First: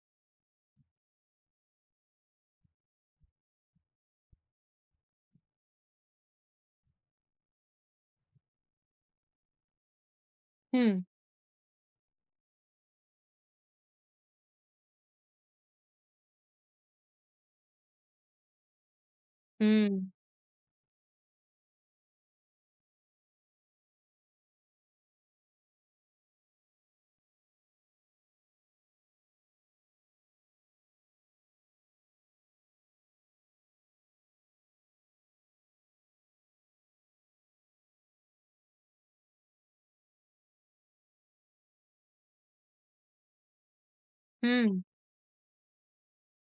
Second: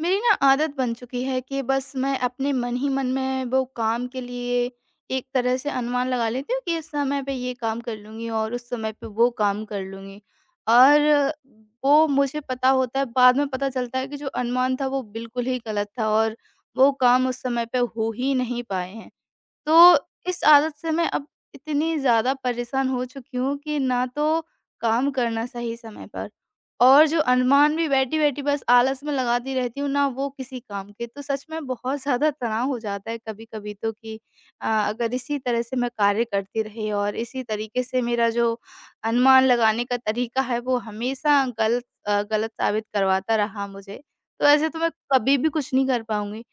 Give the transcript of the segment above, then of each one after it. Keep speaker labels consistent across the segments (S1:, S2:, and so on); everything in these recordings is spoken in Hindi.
S1: मेरी ना आदत बन चुकी है कि बस मैं अपने मन ही मन में वो काम के लिए एक तरह से अनुमान लगा लेती हूँ कि इस समय पे ये काम कर लूँगी और उस समय पे वो काम कर लूँगी। और
S2: हुँ,
S1: वो मुझे पता होता है बाद में पता चलता है कि जो अनुमान था वो बिल्कुल ही गलत था और वो काम उस समय पे हो ही नहीं पाए हैं। तो
S2: हुँ,
S1: इस आदत से मैं अब इतनी ज़्यादा परेशान हो चुकी हूँ कि ना तो काम करना सही समय पर और जो अनुमान भी बैठी-बैठी बस आलस में लगाती रहती हूँ ना वो किसी काम के। तो सच में बहुत ज़्यादा तनाव हो जाता है कभी-कभी तो कि अगर इसी तरह से मैं कार्य करती रही और इसी तरीके से मेरा जो अनुमान लगाने का तरीका है वो हमेशा गलत साबित करवाता रहा मुझे। तो ऐसे तो
S2: हुँ,
S1: मैं कभी भी कुछ नहीं कर पाऊँगी।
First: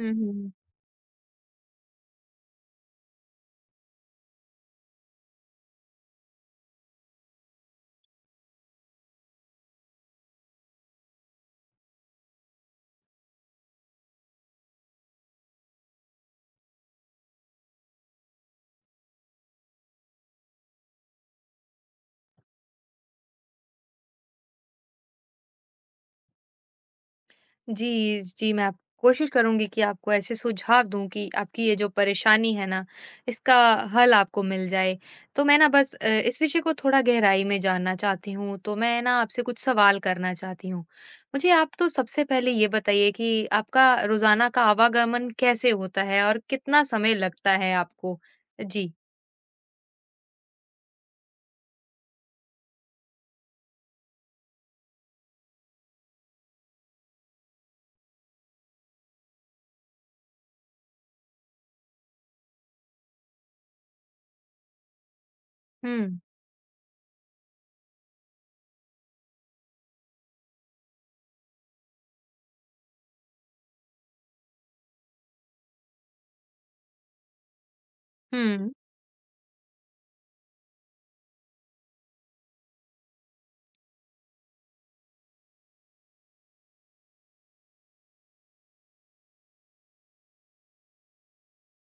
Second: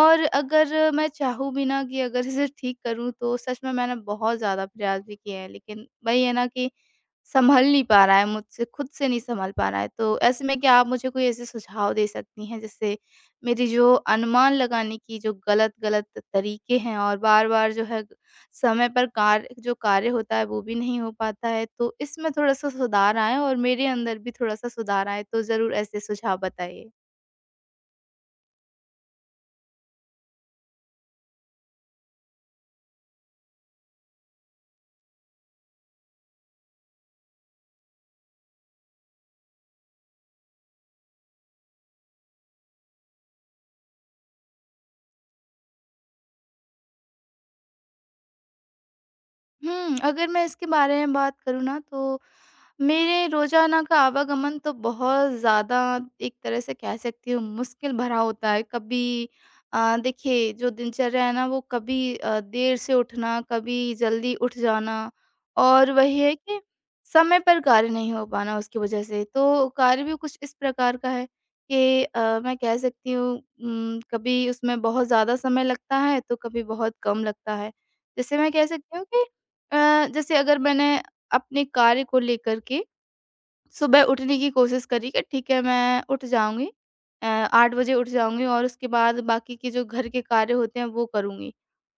S2: हुँ, हुँ।
S1: अगर मैं चाहूँ भी ना कि अगर इसे ठीक करूँ तो सच में मैंने बहुत ज़्यादा प्रयास भी किए हैं लेकिन वही है ना कि सँभल नहीं पा रहा है मुझसे, खुद से नहीं सँभल पा रहा है। तो ऐसे में क्या आप मुझे कोई ऐसे सुझाव दे सकती हैं, जिससे मेरी जो अनुमान लगाने की जो गलत-गलत तरीके हैं और बार-बार जो है समय पर कार्य जो कार्य होता है वो भी नहीं हो पाता है। तो इसमें थोड़ा-सा सुधार आए और मेरे अंदर भी थोड़ा-सा सुधार आए तो ज़रूर ऐसे सुझाव बताइए।
S2: जी, जी, मैं आप कोशिश करूँगी कि आपको ऐसे सुझाव दूँ कि आपकी ये जो परेशानी है ना, इसका हल आपको मिल जाए। तो मैं ना बस इस विषय को थोड़ा गहराई में जानना चाहती हूँ, तो मैं ना आपसे कुछ सवाल करना चाहती हूँ। मुझे आप तो सबसे पहले ये बताइए कि आपका रोज़ाना का आवागमन कैसे होता है और कितना समय लगता है आपको? जी।
S1: हुँ, अगर मैं इसके बारे में बात करूँ ना तो मेरे रोज़ाना का आवागमन तो बहुत ज़्यादा एक तरह से कह सकती हूँ मुश्किल भरा होता है। कभी देखिए जो दिनचर्या है ना वो कभी देर से उठना, कभी जल्दी उठ जाना और
S2: हुँ,
S1: वही है कि समय पर कार्य नहीं हो पाना उसकी वज़ह से। तो कार्य भी कुछ इस प्रकार का है कि मैं कह सकती हूँ, कभी उसमें बहुत ज़्यादा समय लगता है, तो कभी बहुत कम लगता है। जैसे मैं कह
S2: हुँ,
S1: सकती हूँ कि जैसे अगर मैंने अपने कार्य को लेकर के सुबह उठने की कोशिश करी कि ठीक है मैं उठ जाऊँगी, 8 बजे उठ जाऊँगी और उसके बाद बाकी के जो घर के कार्य होते हैं वो करूँगी।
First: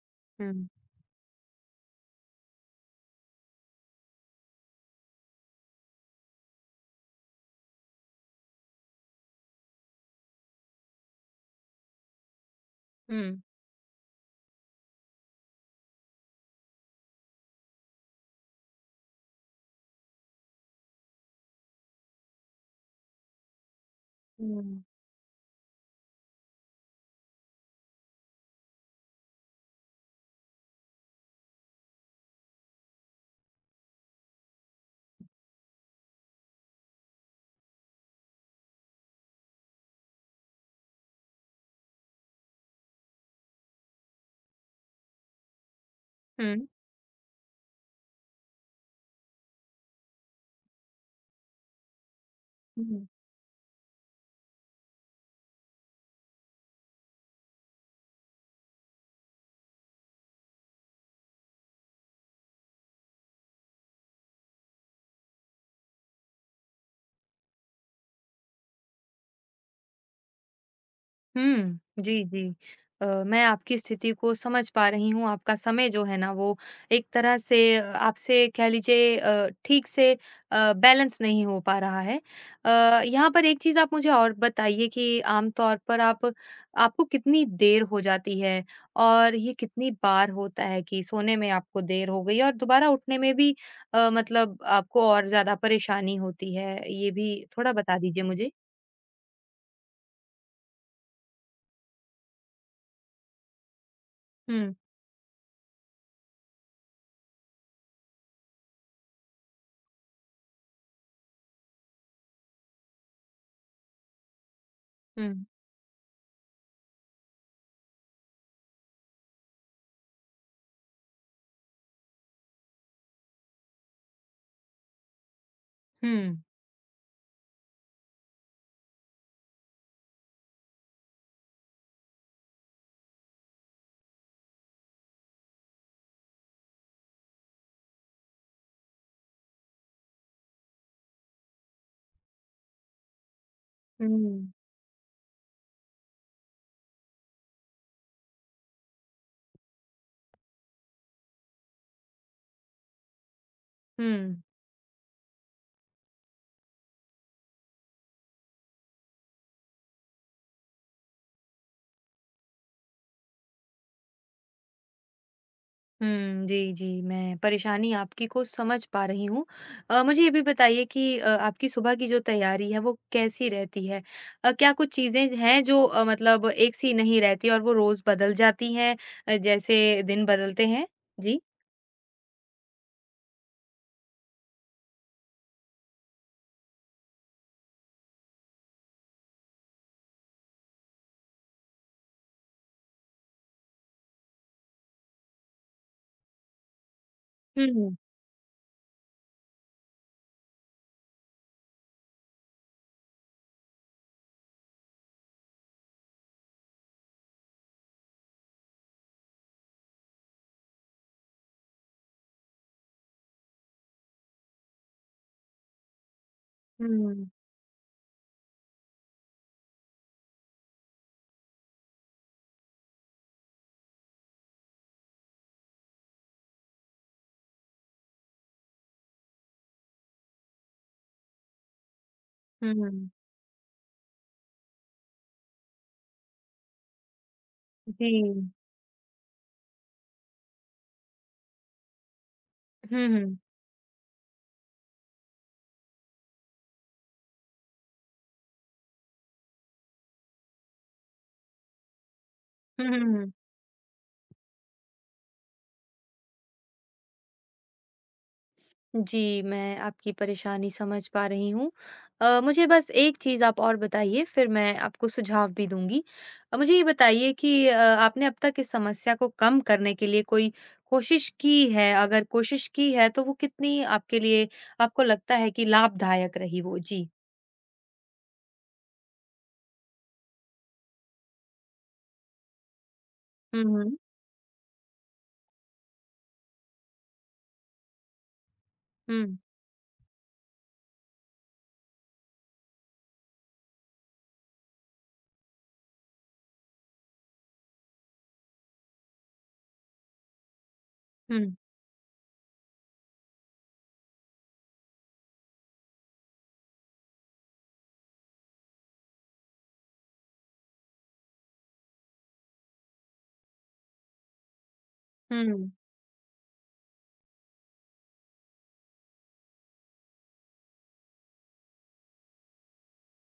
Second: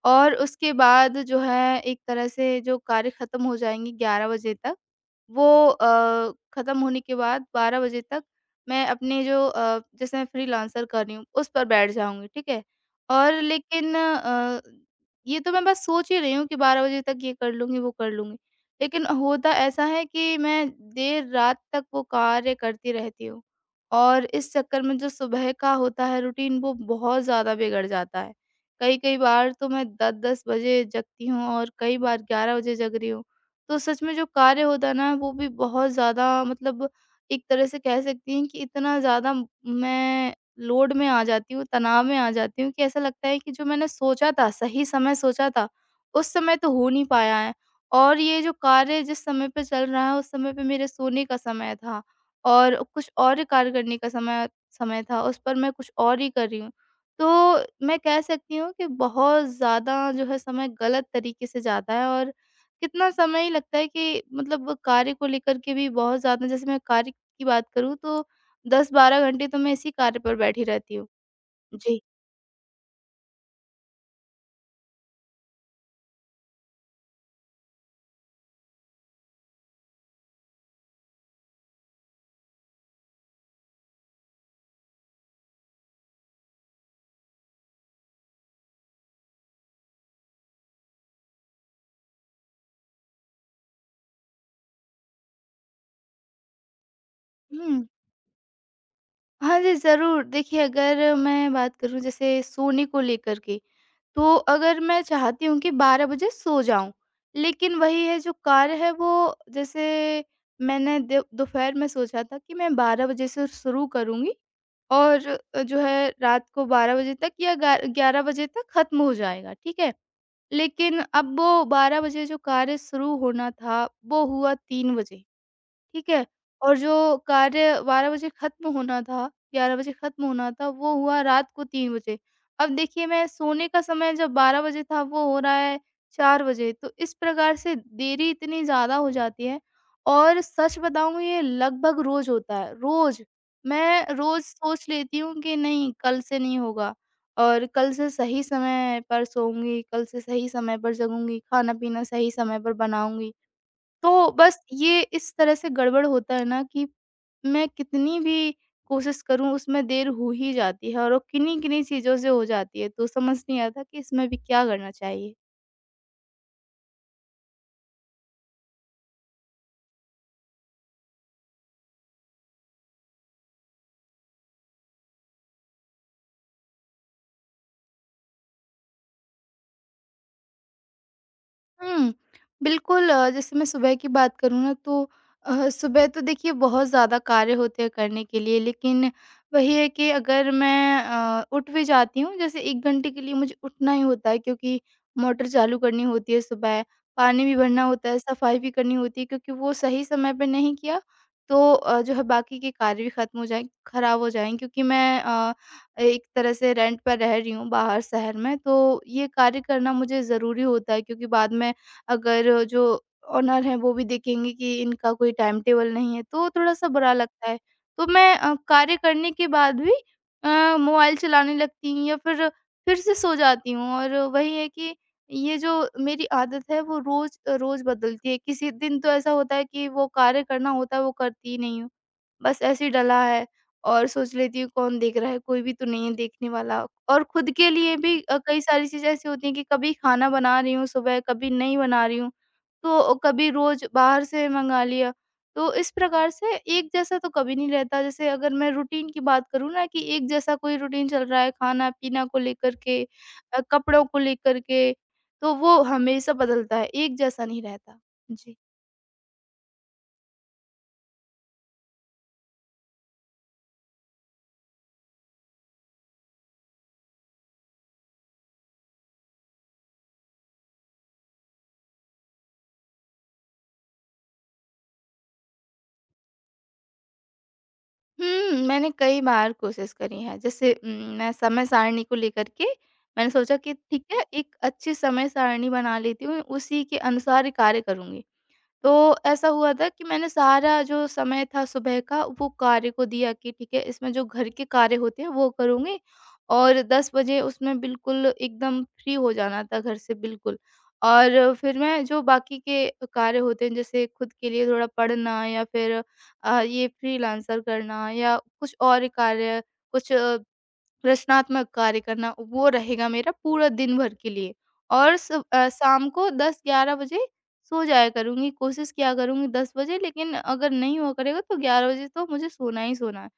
S1: और
S2: हुँ,
S1: उसके बाद जो है एक तरह से जो कार्य ख़त्म हो जाएँगे 11 बजे तक, वो ख़त्म होने के बाद 12 बजे तक मैं अपने जो जैसे मैं फ्रीलांसर कर रही हूँ उस पर बैठ जाऊँगी, ठीक है। और
S2: हुँ,
S1: लेकिन ये तो मैं बस सोच ही रही हूँ कि 12 बजे तक ये कर लूँगी, वो कर लूँगी। लेकिन होता ऐसा है कि मैं देर रात तक वो कार्य करती रहती हूँ और इस चक्कर
S2: हुँ,
S1: में जो सुबह का होता है रूटीन वो बहुत ज़्यादा बिगड़ जाता है। कई-कई बार तो मैं 10-10 बजे जगती हूँ और कई बार 11 बजे जग रही हूँ। तो सच में जो कार्य होता है ना वो भी बहुत ज़्यादा, मतलब एक तरह से कह सकती हैं कि इतना ज़्यादा मैं लोड में आ जाती हूँ, तनाव में आ जाती हूँ कि ऐसा लगता है कि जो मैंने सोचा था, सही समय सोचा था, उस समय
S2: हुँ,
S1: तो हो नहीं पाया है। और ये जो कार्य जिस समय पे चल रहा है उस समय पे मेरे सोने का समय था और
S2: हुँ।
S1: कुछ और कार्य करने का समय समय था, उस पर मैं कुछ और ही कर रही हूँ। तो मैं कह सकती हूँ कि बहुत ज़्यादा जो है समय गलत तरीके से जाता है और कितना समय ही लगता है कि मतलब वो कार्य को लेकर के भी बहुत ज़्यादा, जैसे मैं कार्य की बात करूँ तो 10-12 घंटे तो मैं इसी कार्य पर बैठी रहती हूँ।
S2: हुँ।
S1: जी।
S2: जी, जी। मैं आपकी स्थिति को समझ पा रही हूँ, आपका समय जो है ना वो एक तरह से आपसे कह लीजिए ठीक से बैलेंस नहीं हो पा रहा है। यहाँ पर एक चीज़ आप मुझे और बताइए कि आम तौर पर आप आपको कितनी देर हो जाती है? और ये कितनी बार होता है कि सोने में आपको देर हो गई और दोबारा उठने में भी मतलब आपको और ज़्यादा परेशानी होती है? ये भी थोड़ा
S1: हुँ।
S2: बता दीजिए मुझे।
S1: हाँ जी, ज़रूर। देखिए अगर मैं बात करूँ जैसे सोने को लेकर के, तो
S2: हुँ,
S1: अगर मैं चाहती हूँ कि 12 बजे सो जाऊँ, लेकिन वही है जो कार्य है वो, जैसे मैंने दे दोपहर में सोचा था कि मैं 12 बजे से शुरू करूँगी और
S2: हुँ,
S1: जो है रात को 12 बजे तक या ग्या 11 बजे तक ख़त्म हो जाएगा, ठीक है? लेकिन अब वो 12 बजे जो कार्य शुरू होना था, वो हुआ 3 बजे। ठीक है?
S2: हुँ।
S1: और जो कार्य 12 बजे ख़त्म होना था, 11 बजे ख़त्म होना था, वो हुआ रात को 3 बजे। अब देखिए मैं सोने का समय जब 12 बजे था, वो हो रहा है 4 बजे, तो इस प्रकार से देरी इतनी ज़्यादा हो जाती है। और सच बताऊँ ये लगभग रोज़ होता है, रोज़। मैं रोज़
S2: हुँ।
S1: सोच लेती हूँ कि नहीं, कल से नहीं होगा और कल से सही समय पर सोऊँगी, कल से सही समय पर जगूँगी, खाना-पीना सही समय पर बनाऊँगी। तो
S2: हुँ।
S1: बस ये इस तरह से गड़बड़ होता है ना कि मैं कितनी भी कोशिश करूँ उसमें देर हो ही जाती है और वो किन्हीं-किन्हीं चीज़ों से हो जाती है, तो समझ नहीं आता कि इसमें भी क्या करना चाहिए?
S2: हुँ, जी, जी, मैं परेशानी आपकी को समझ पा रही हूँ। मुझे ये भी बताइए कि आपकी सुबह की जो तैयारी है वो कैसी रहती है? क्या कुछ चीज़ें हैं जो मतलब एक सी नहीं रहती और वो रोज़ बदल जाती हैं जैसे दिन बदलते हैं? जी।
S1: हुँ। बिल्कुल, जैसे मैं सुबह की बात करूँ ना तो सुबह तो देखिए बहुत ज़्यादा कार्य होते हैं करने के लिए, लेकिन वही है कि अगर मैं उठ भी जाती हूँ जैसे 1 घंटे के लिए, मुझे उठना ही होता है क्योंकि मोटर चालू करनी होती है सुबह, पानी भी
S2: हुँ,
S1: भरना
S2: हुँ।
S1: होता है, सफाई भी करनी होती है क्योंकि वो सही समय पे नहीं किया तो जो है बाकी के कार्य भी ख़त्म हो जाएँ, ख़राब हो जाएँ, क्योंकि मैं एक तरह से रेंट पर रह रही हूँ बाहर शहर में, तो ये कार्य करना मुझे ज़रूरी होता है क्योंकि बाद में अगर जो ओनर हैं वो भी देखेंगे कि इनका कोई टाइम टेबल नहीं है तो थोड़ा-सा
S2: हुँ,
S1: बुरा
S2: हुँ।
S1: लगता है। तो मैं कार्य करने के बाद भी मोबाइल चलाने लगती हूँ या फिर से सो जाती हूँ और वही है कि ये जो मेरी आदत है वो रोज़ रोज़ बदलती है। किसी दिन तो ऐसा होता है कि वो कार्य करना होता है वो करती ही नहीं हूँ। बस
S2: हुँ,
S1: ऐसे ही
S2: हुँ।
S1: डला है और सोच लेती हूँ कौन देख रहा है, कोई भी तो नहीं है देखने वाला। और खुद के लिए
S2: जी।
S1: भी कई सारी चीज़ें ऐसी होती हैं कि कभी खाना बना रही हूँ सुबह, कभी नहीं बना रही हूँ,
S2: हुँ,
S1: तो
S2: हुँ।
S1: कभी रोज़ बाहर से मँगा लिया। तो इस प्रकार से एक जैसा तो कभी नहीं रहता। जैसे अगर मैं रूटीन की बात करूँ ना कि एक जैसा कोई रूटीन चल रहा है खाना-पीना को लेकर
S2: हुँ, हुँ,
S1: के,
S2: हुँ।
S1: कपड़ों को लेकर के, तो वो हमेशा बदलता है, एक जैसा नहीं रहता। जी।
S2: जी, मैं आपकी परेशानी समझ पा रही हूँ। मुझे बस एक चीज़ आप और बताइए फिर मैं आपको सुझाव भी दूँगी। मुझे ये बताइए कि आपने अब तक इस समस्या को कम करने के लिए कोई कोशिश की है? अगर कोशिश की है तो वो कितनी आपके लिए आपको लगता है कि लाभदायक रही वो? जी।
S1: हुँ, मैंने कई बार कोशिश करी है। जैसे, मैं समय सारणी को लेकर के, मैंने सोचा
S2: हुँ,
S1: कि
S2: हुँ।
S1: ठीक है, एक अच्छी समय सारणी बना लेती हूँ, उसी के अनुसार ही कार्य करूँगी। तो
S2: हुँ।
S1: ऐसा हुआ था कि मैंने सारा जो समय था सुबह का वो कार्य को दिया कि ठीक है इसमें जो घर के कार्य होते हैं वो करूँगी और 10 बजे उसमें बिल्कुल एकदम फ्री हो जाना था घर से बिल्कुल। और
S2: हुँ।
S1: फिर मैं जो बाकी के कार्य होते हैं जैसे खुद के लिए थोड़ा पढ़ना या फिर ये फ्रीलांसर करना या कुछ और कार्य, कुछ रचनात्मक कार्य करना, वो रहेगा मेरा पूरा दिन भर के लिए और
S2: हुँ।
S1: शाम को 10-11 बजे सो जाया करूँगी, कोशिश किया करूँगी 10 बजे, लेकिन अगर नहीं हुआ करेगा तो 11 बजे तो मुझे सोना ही सोना है।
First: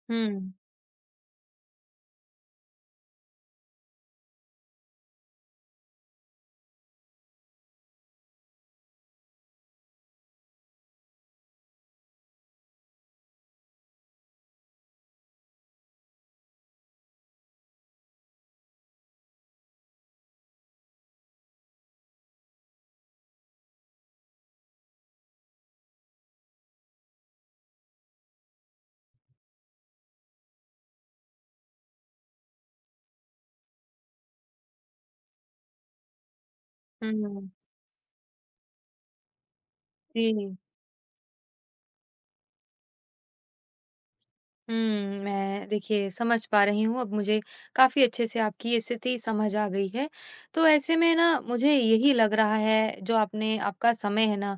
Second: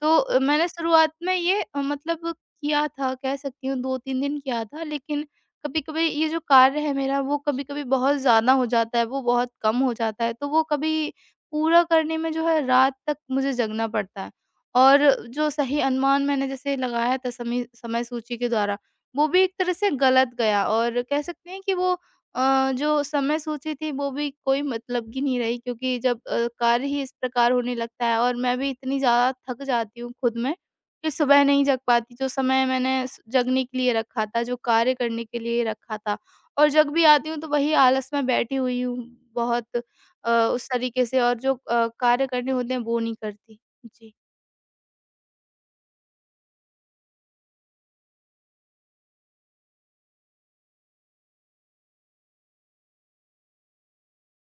S1: तो
S2: हुँ।
S1: मैंने शुरुआत में ये मतलब किया था, कह सकती हूँ 2-3 दिन किया था, लेकिन कभी-कभी ये जो कार्य है मेरा वो कभी-कभी बहुत ज़्यादा हो जाता है, वो बहुत कम हो जाता है, तो वो कभी पूरा करने में जो है रात तक मुझे जगना पड़ता है। और जो सही अनुमान मैंने जैसे लगाया था समय समय सूची के द्वारा, वो भी एक तरह से गलत गया और कह सकते हैं कि वो जो समय सोची थी वो भी कोई मतलब की नहीं रही, क्योंकि जब कार्य ही इस प्रकार होने लगता है और मैं भी इतनी ज़्यादा थक जाती हूँ खुद में कि सुबह नहीं जग पाती। जो समय मैंने स जगने के लिए रखा था, जो कार्य करने के लिए रखा था, और जग भी आती हूँ तो
S2: हुँ।
S1: वही आलस में बैठी हुई हूँ बहुत,
S2: जी।
S1: उस तरीके से और जो कार्य करने होते हैं वो नहीं करती। जी।
S2: हुँ, मैं देखिए समझ पा रही हूँ, अब मुझे काफ़ी अच्छे से आपकी ये स्थिति समझ आ गई है। तो ऐसे में ना मुझे यही लग रहा है जो आपने आपका समय है ना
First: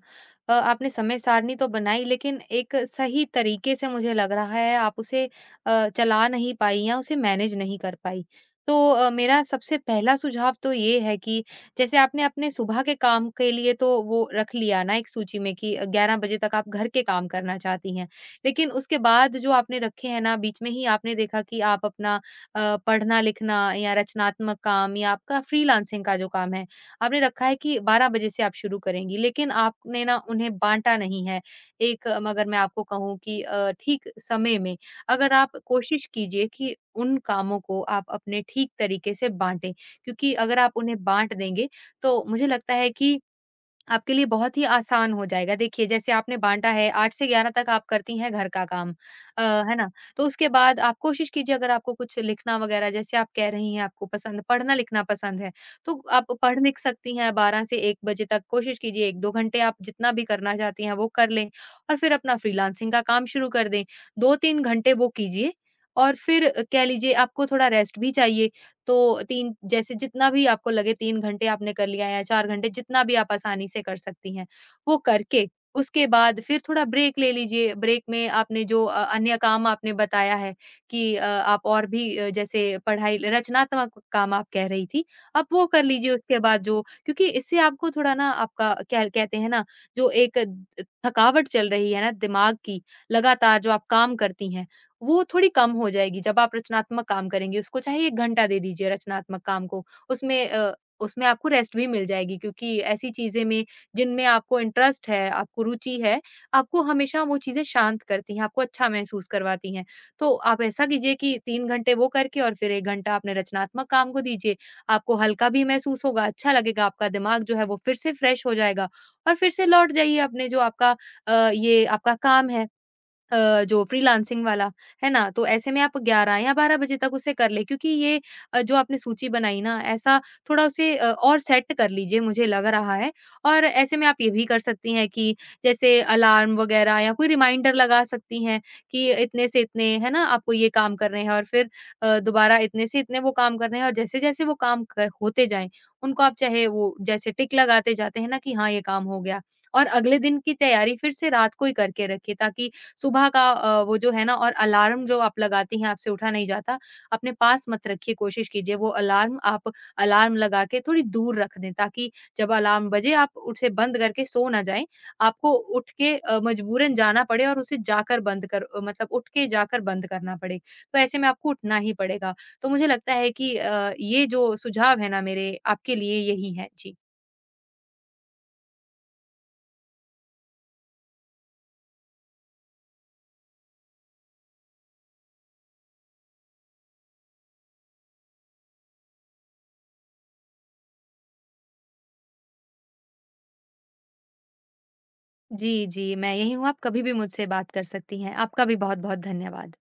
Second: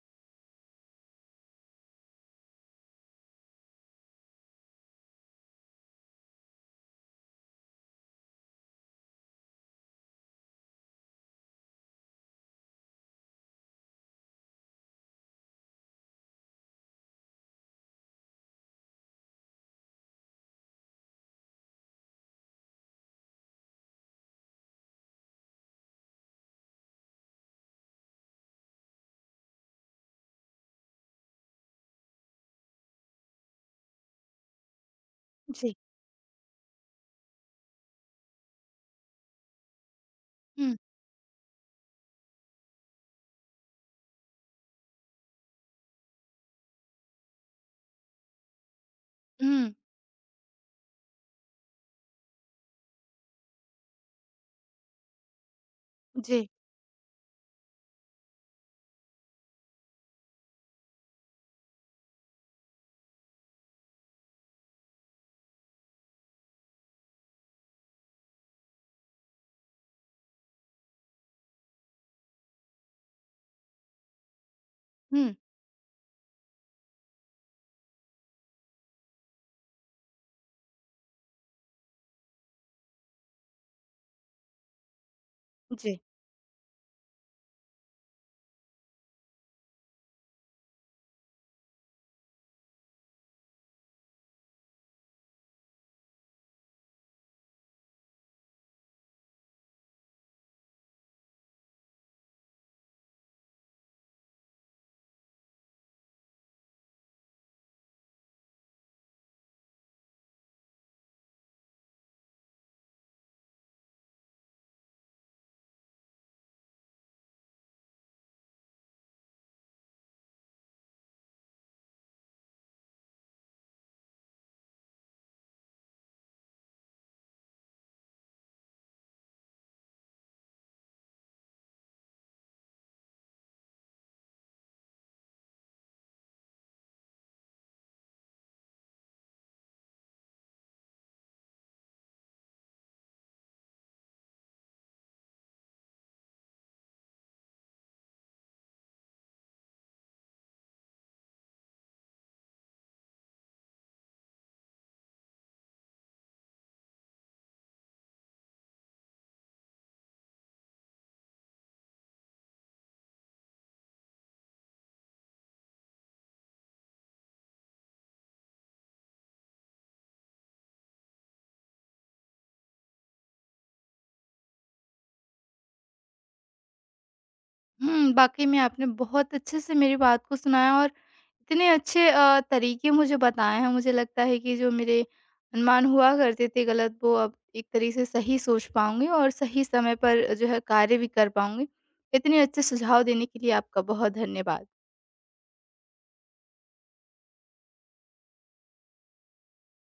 S2: आपने समय सारणी तो बनाई लेकिन एक सही तरीके से मुझे लग रहा है आप उसे चला नहीं पाई या उसे मैनेज नहीं कर पाई। तो मेरा सबसे पहला सुझाव तो ये है कि जैसे आपने अपने सुबह के काम के लिए तो वो रख लिया ना एक सूची में कि 11 बजे तक आप घर के काम करना चाहती हैं। लेकिन उसके बाद जो आपने रखे हैं ना, बीच में ही आपने देखा कि आप अपना पढ़ना-लिखना या रचनात्मक काम या आपका फ्रीलांसिंग का जो काम है, आपने रखा है कि 12 बजे से आप शुरू करेंगी, लेकिन आपने ना उन्हें बाँटा नहीं है। अगर मैं आपको कहूँ कि ठीक समय में अगर आप
S1: जी।
S2: कोशिश कीजिए कि उन कामों को आप अपने ठीक तरीके से बाँटें, क्योंकि अगर आप
S1: हुँ,
S2: उन्हें बाँट देंगे, तो मुझे लगता है कि आपके लिए बहुत ही आसान हो जाएगा। देखिए, जैसे आपने बाँटा है 8 से 11 तक आप करती हैं घर का काम,
S1: हुँ।
S2: है ना? तो उसके बाद आप कोशिश कीजिए अगर आपको कुछ लिखना वग़ैरह जैसे आप कह रही हैं आपको पसंद पढ़ना-लिखना पसंद है, तो आप
S1: जी।
S2: पढ़-लिख सकती हैं 12 से 1 बजे तक। कोशिश कीजिए 1-2 घंटे आप जितना भी करना चाहती हैं वो कर लें और फिर अपना फ्रीलांसिंग का काम शुरू कर दें। 2-3 घंटे वो कीजिए और फिर कह लीजिए आपको थोड़ा रेस्ट भी चाहिए। तो 3 जैसे जितना भी आपको लगे 3 घंटे आपने कर लिया या 4 घंटे जितना भी आप आसानी से कर सकती हैं, वो
S1: हुँ।
S2: करके उसके बाद फिर थोड़ा ब्रेक ले लीजिए। ब्रेक में आपने जो अन्य काम आपने बताया है कि आप और भी जैसे पढ़ाई रचनात्मक काम आप कह रही थी, आप वो कर
S1: जी।
S2: लीजिए उसके बाद जो क्योंकि इससे आपको थोड़ा ना आपका क्या कहते हैं ना, जो एक द थकावट चल रही है ना दिमाग की, लगातार जो आप काम करती हैं, वो थोड़ी कम हो जाएगी जब आप रचनात्मक काम करेंगे। उसको चाहे 1 घंटा दे दीजिए रचनात्मक काम को। उसमें अ, उसमें आपको रेस्ट भी मिल जाएगी क्योंकि ऐसी चीज़ें में जिनमें आपको इंटरेस्ट है, आपको रुचि है, आपको हमेशा वो चीज़ें शांत करती हैं, आपको अच्छा महसूस करवाती हैं। तो आप ऐसा कीजिए कि 3 घंटे वो करके और फिर 1 घंटा अपने रचनात्मक काम को दीजिए। आपको हल्का भी महसूस होगा, अच्छा लगेगा, आपका दिमाग जो है वो फिर से फ्रेश हो जाएगा और फिर से लौट जाइए अपने जो आपका ये आपका काम है। जो फ्रीलांसिंग वाला, है ना? तो ऐसे में आप 11 या 12 बजे तक उसे कर लें क्योंकि ये जो आपने सूची बनाई ना, ऐसा थोड़ा उसे और सेट कर लीजिए, मुझे लग रहा है। और ऐसे में आप ये भी कर सकती हैं कि जैसे अलार्म वगैरह या कोई रिमाइंडर लगा सकती हैं कि इतने से इतने, है ना, आपको ये काम करने हैं और फिर दोबारा इतने से इतने वो काम करने हैं और जैसे-जैसे वो काम कर होते जाएँ, उनको आप चाहे वो जैसे टिक लगाते जाते हैं ना कि हाँ, ये काम हो गया। और अगले दिन की तैयारी फिर से रात को ही करके रखिए ताकि सुबह का वो जो है ना और अलार्म जो आप लगाती हैं, आपसे उठा नहीं जाता, अपने पास मत रखिए, कोशिश कीजिए वो अलार्म आप अलार्म लगा के थोड़ी दूर रख दें, ताकि जब अलार्म बजे आप उसे बंद करके सो ना जाएँ। आपको उठ के मजबूरन जाना पड़े और उसे जाकर बंद मतलब उठ के जाकर बंद करना पड़े, तो ऐसे में आपको उठना ही पड़ेगा। तो मुझे लगता है कि ये जो सुझाव है ना मेरे, आपके लिए यही हैं। जी।
S1: हुँ, वाक़ई में आपने बहुत अच्छे से मेरी बात को सुनाया और इतने अच्छे तरीके मुझे बताए हैं, मुझे लगता है कि जो मेरे अनुमान हुआ करते थे गलत, वो अब एक तरीके से सही सोच पाऊँगी और सही समय पर जो है कार्य भी कर पाऊँगी। इतने अच्छे सुझाव देने के लिए आपका बहुत धन्यवाद।
S2: जी, जी, मैं यहीं हूँ, आप कभी भी मुझसे बात कर सकती हैं। आपका भी बहुत-बहुत धन्यवाद।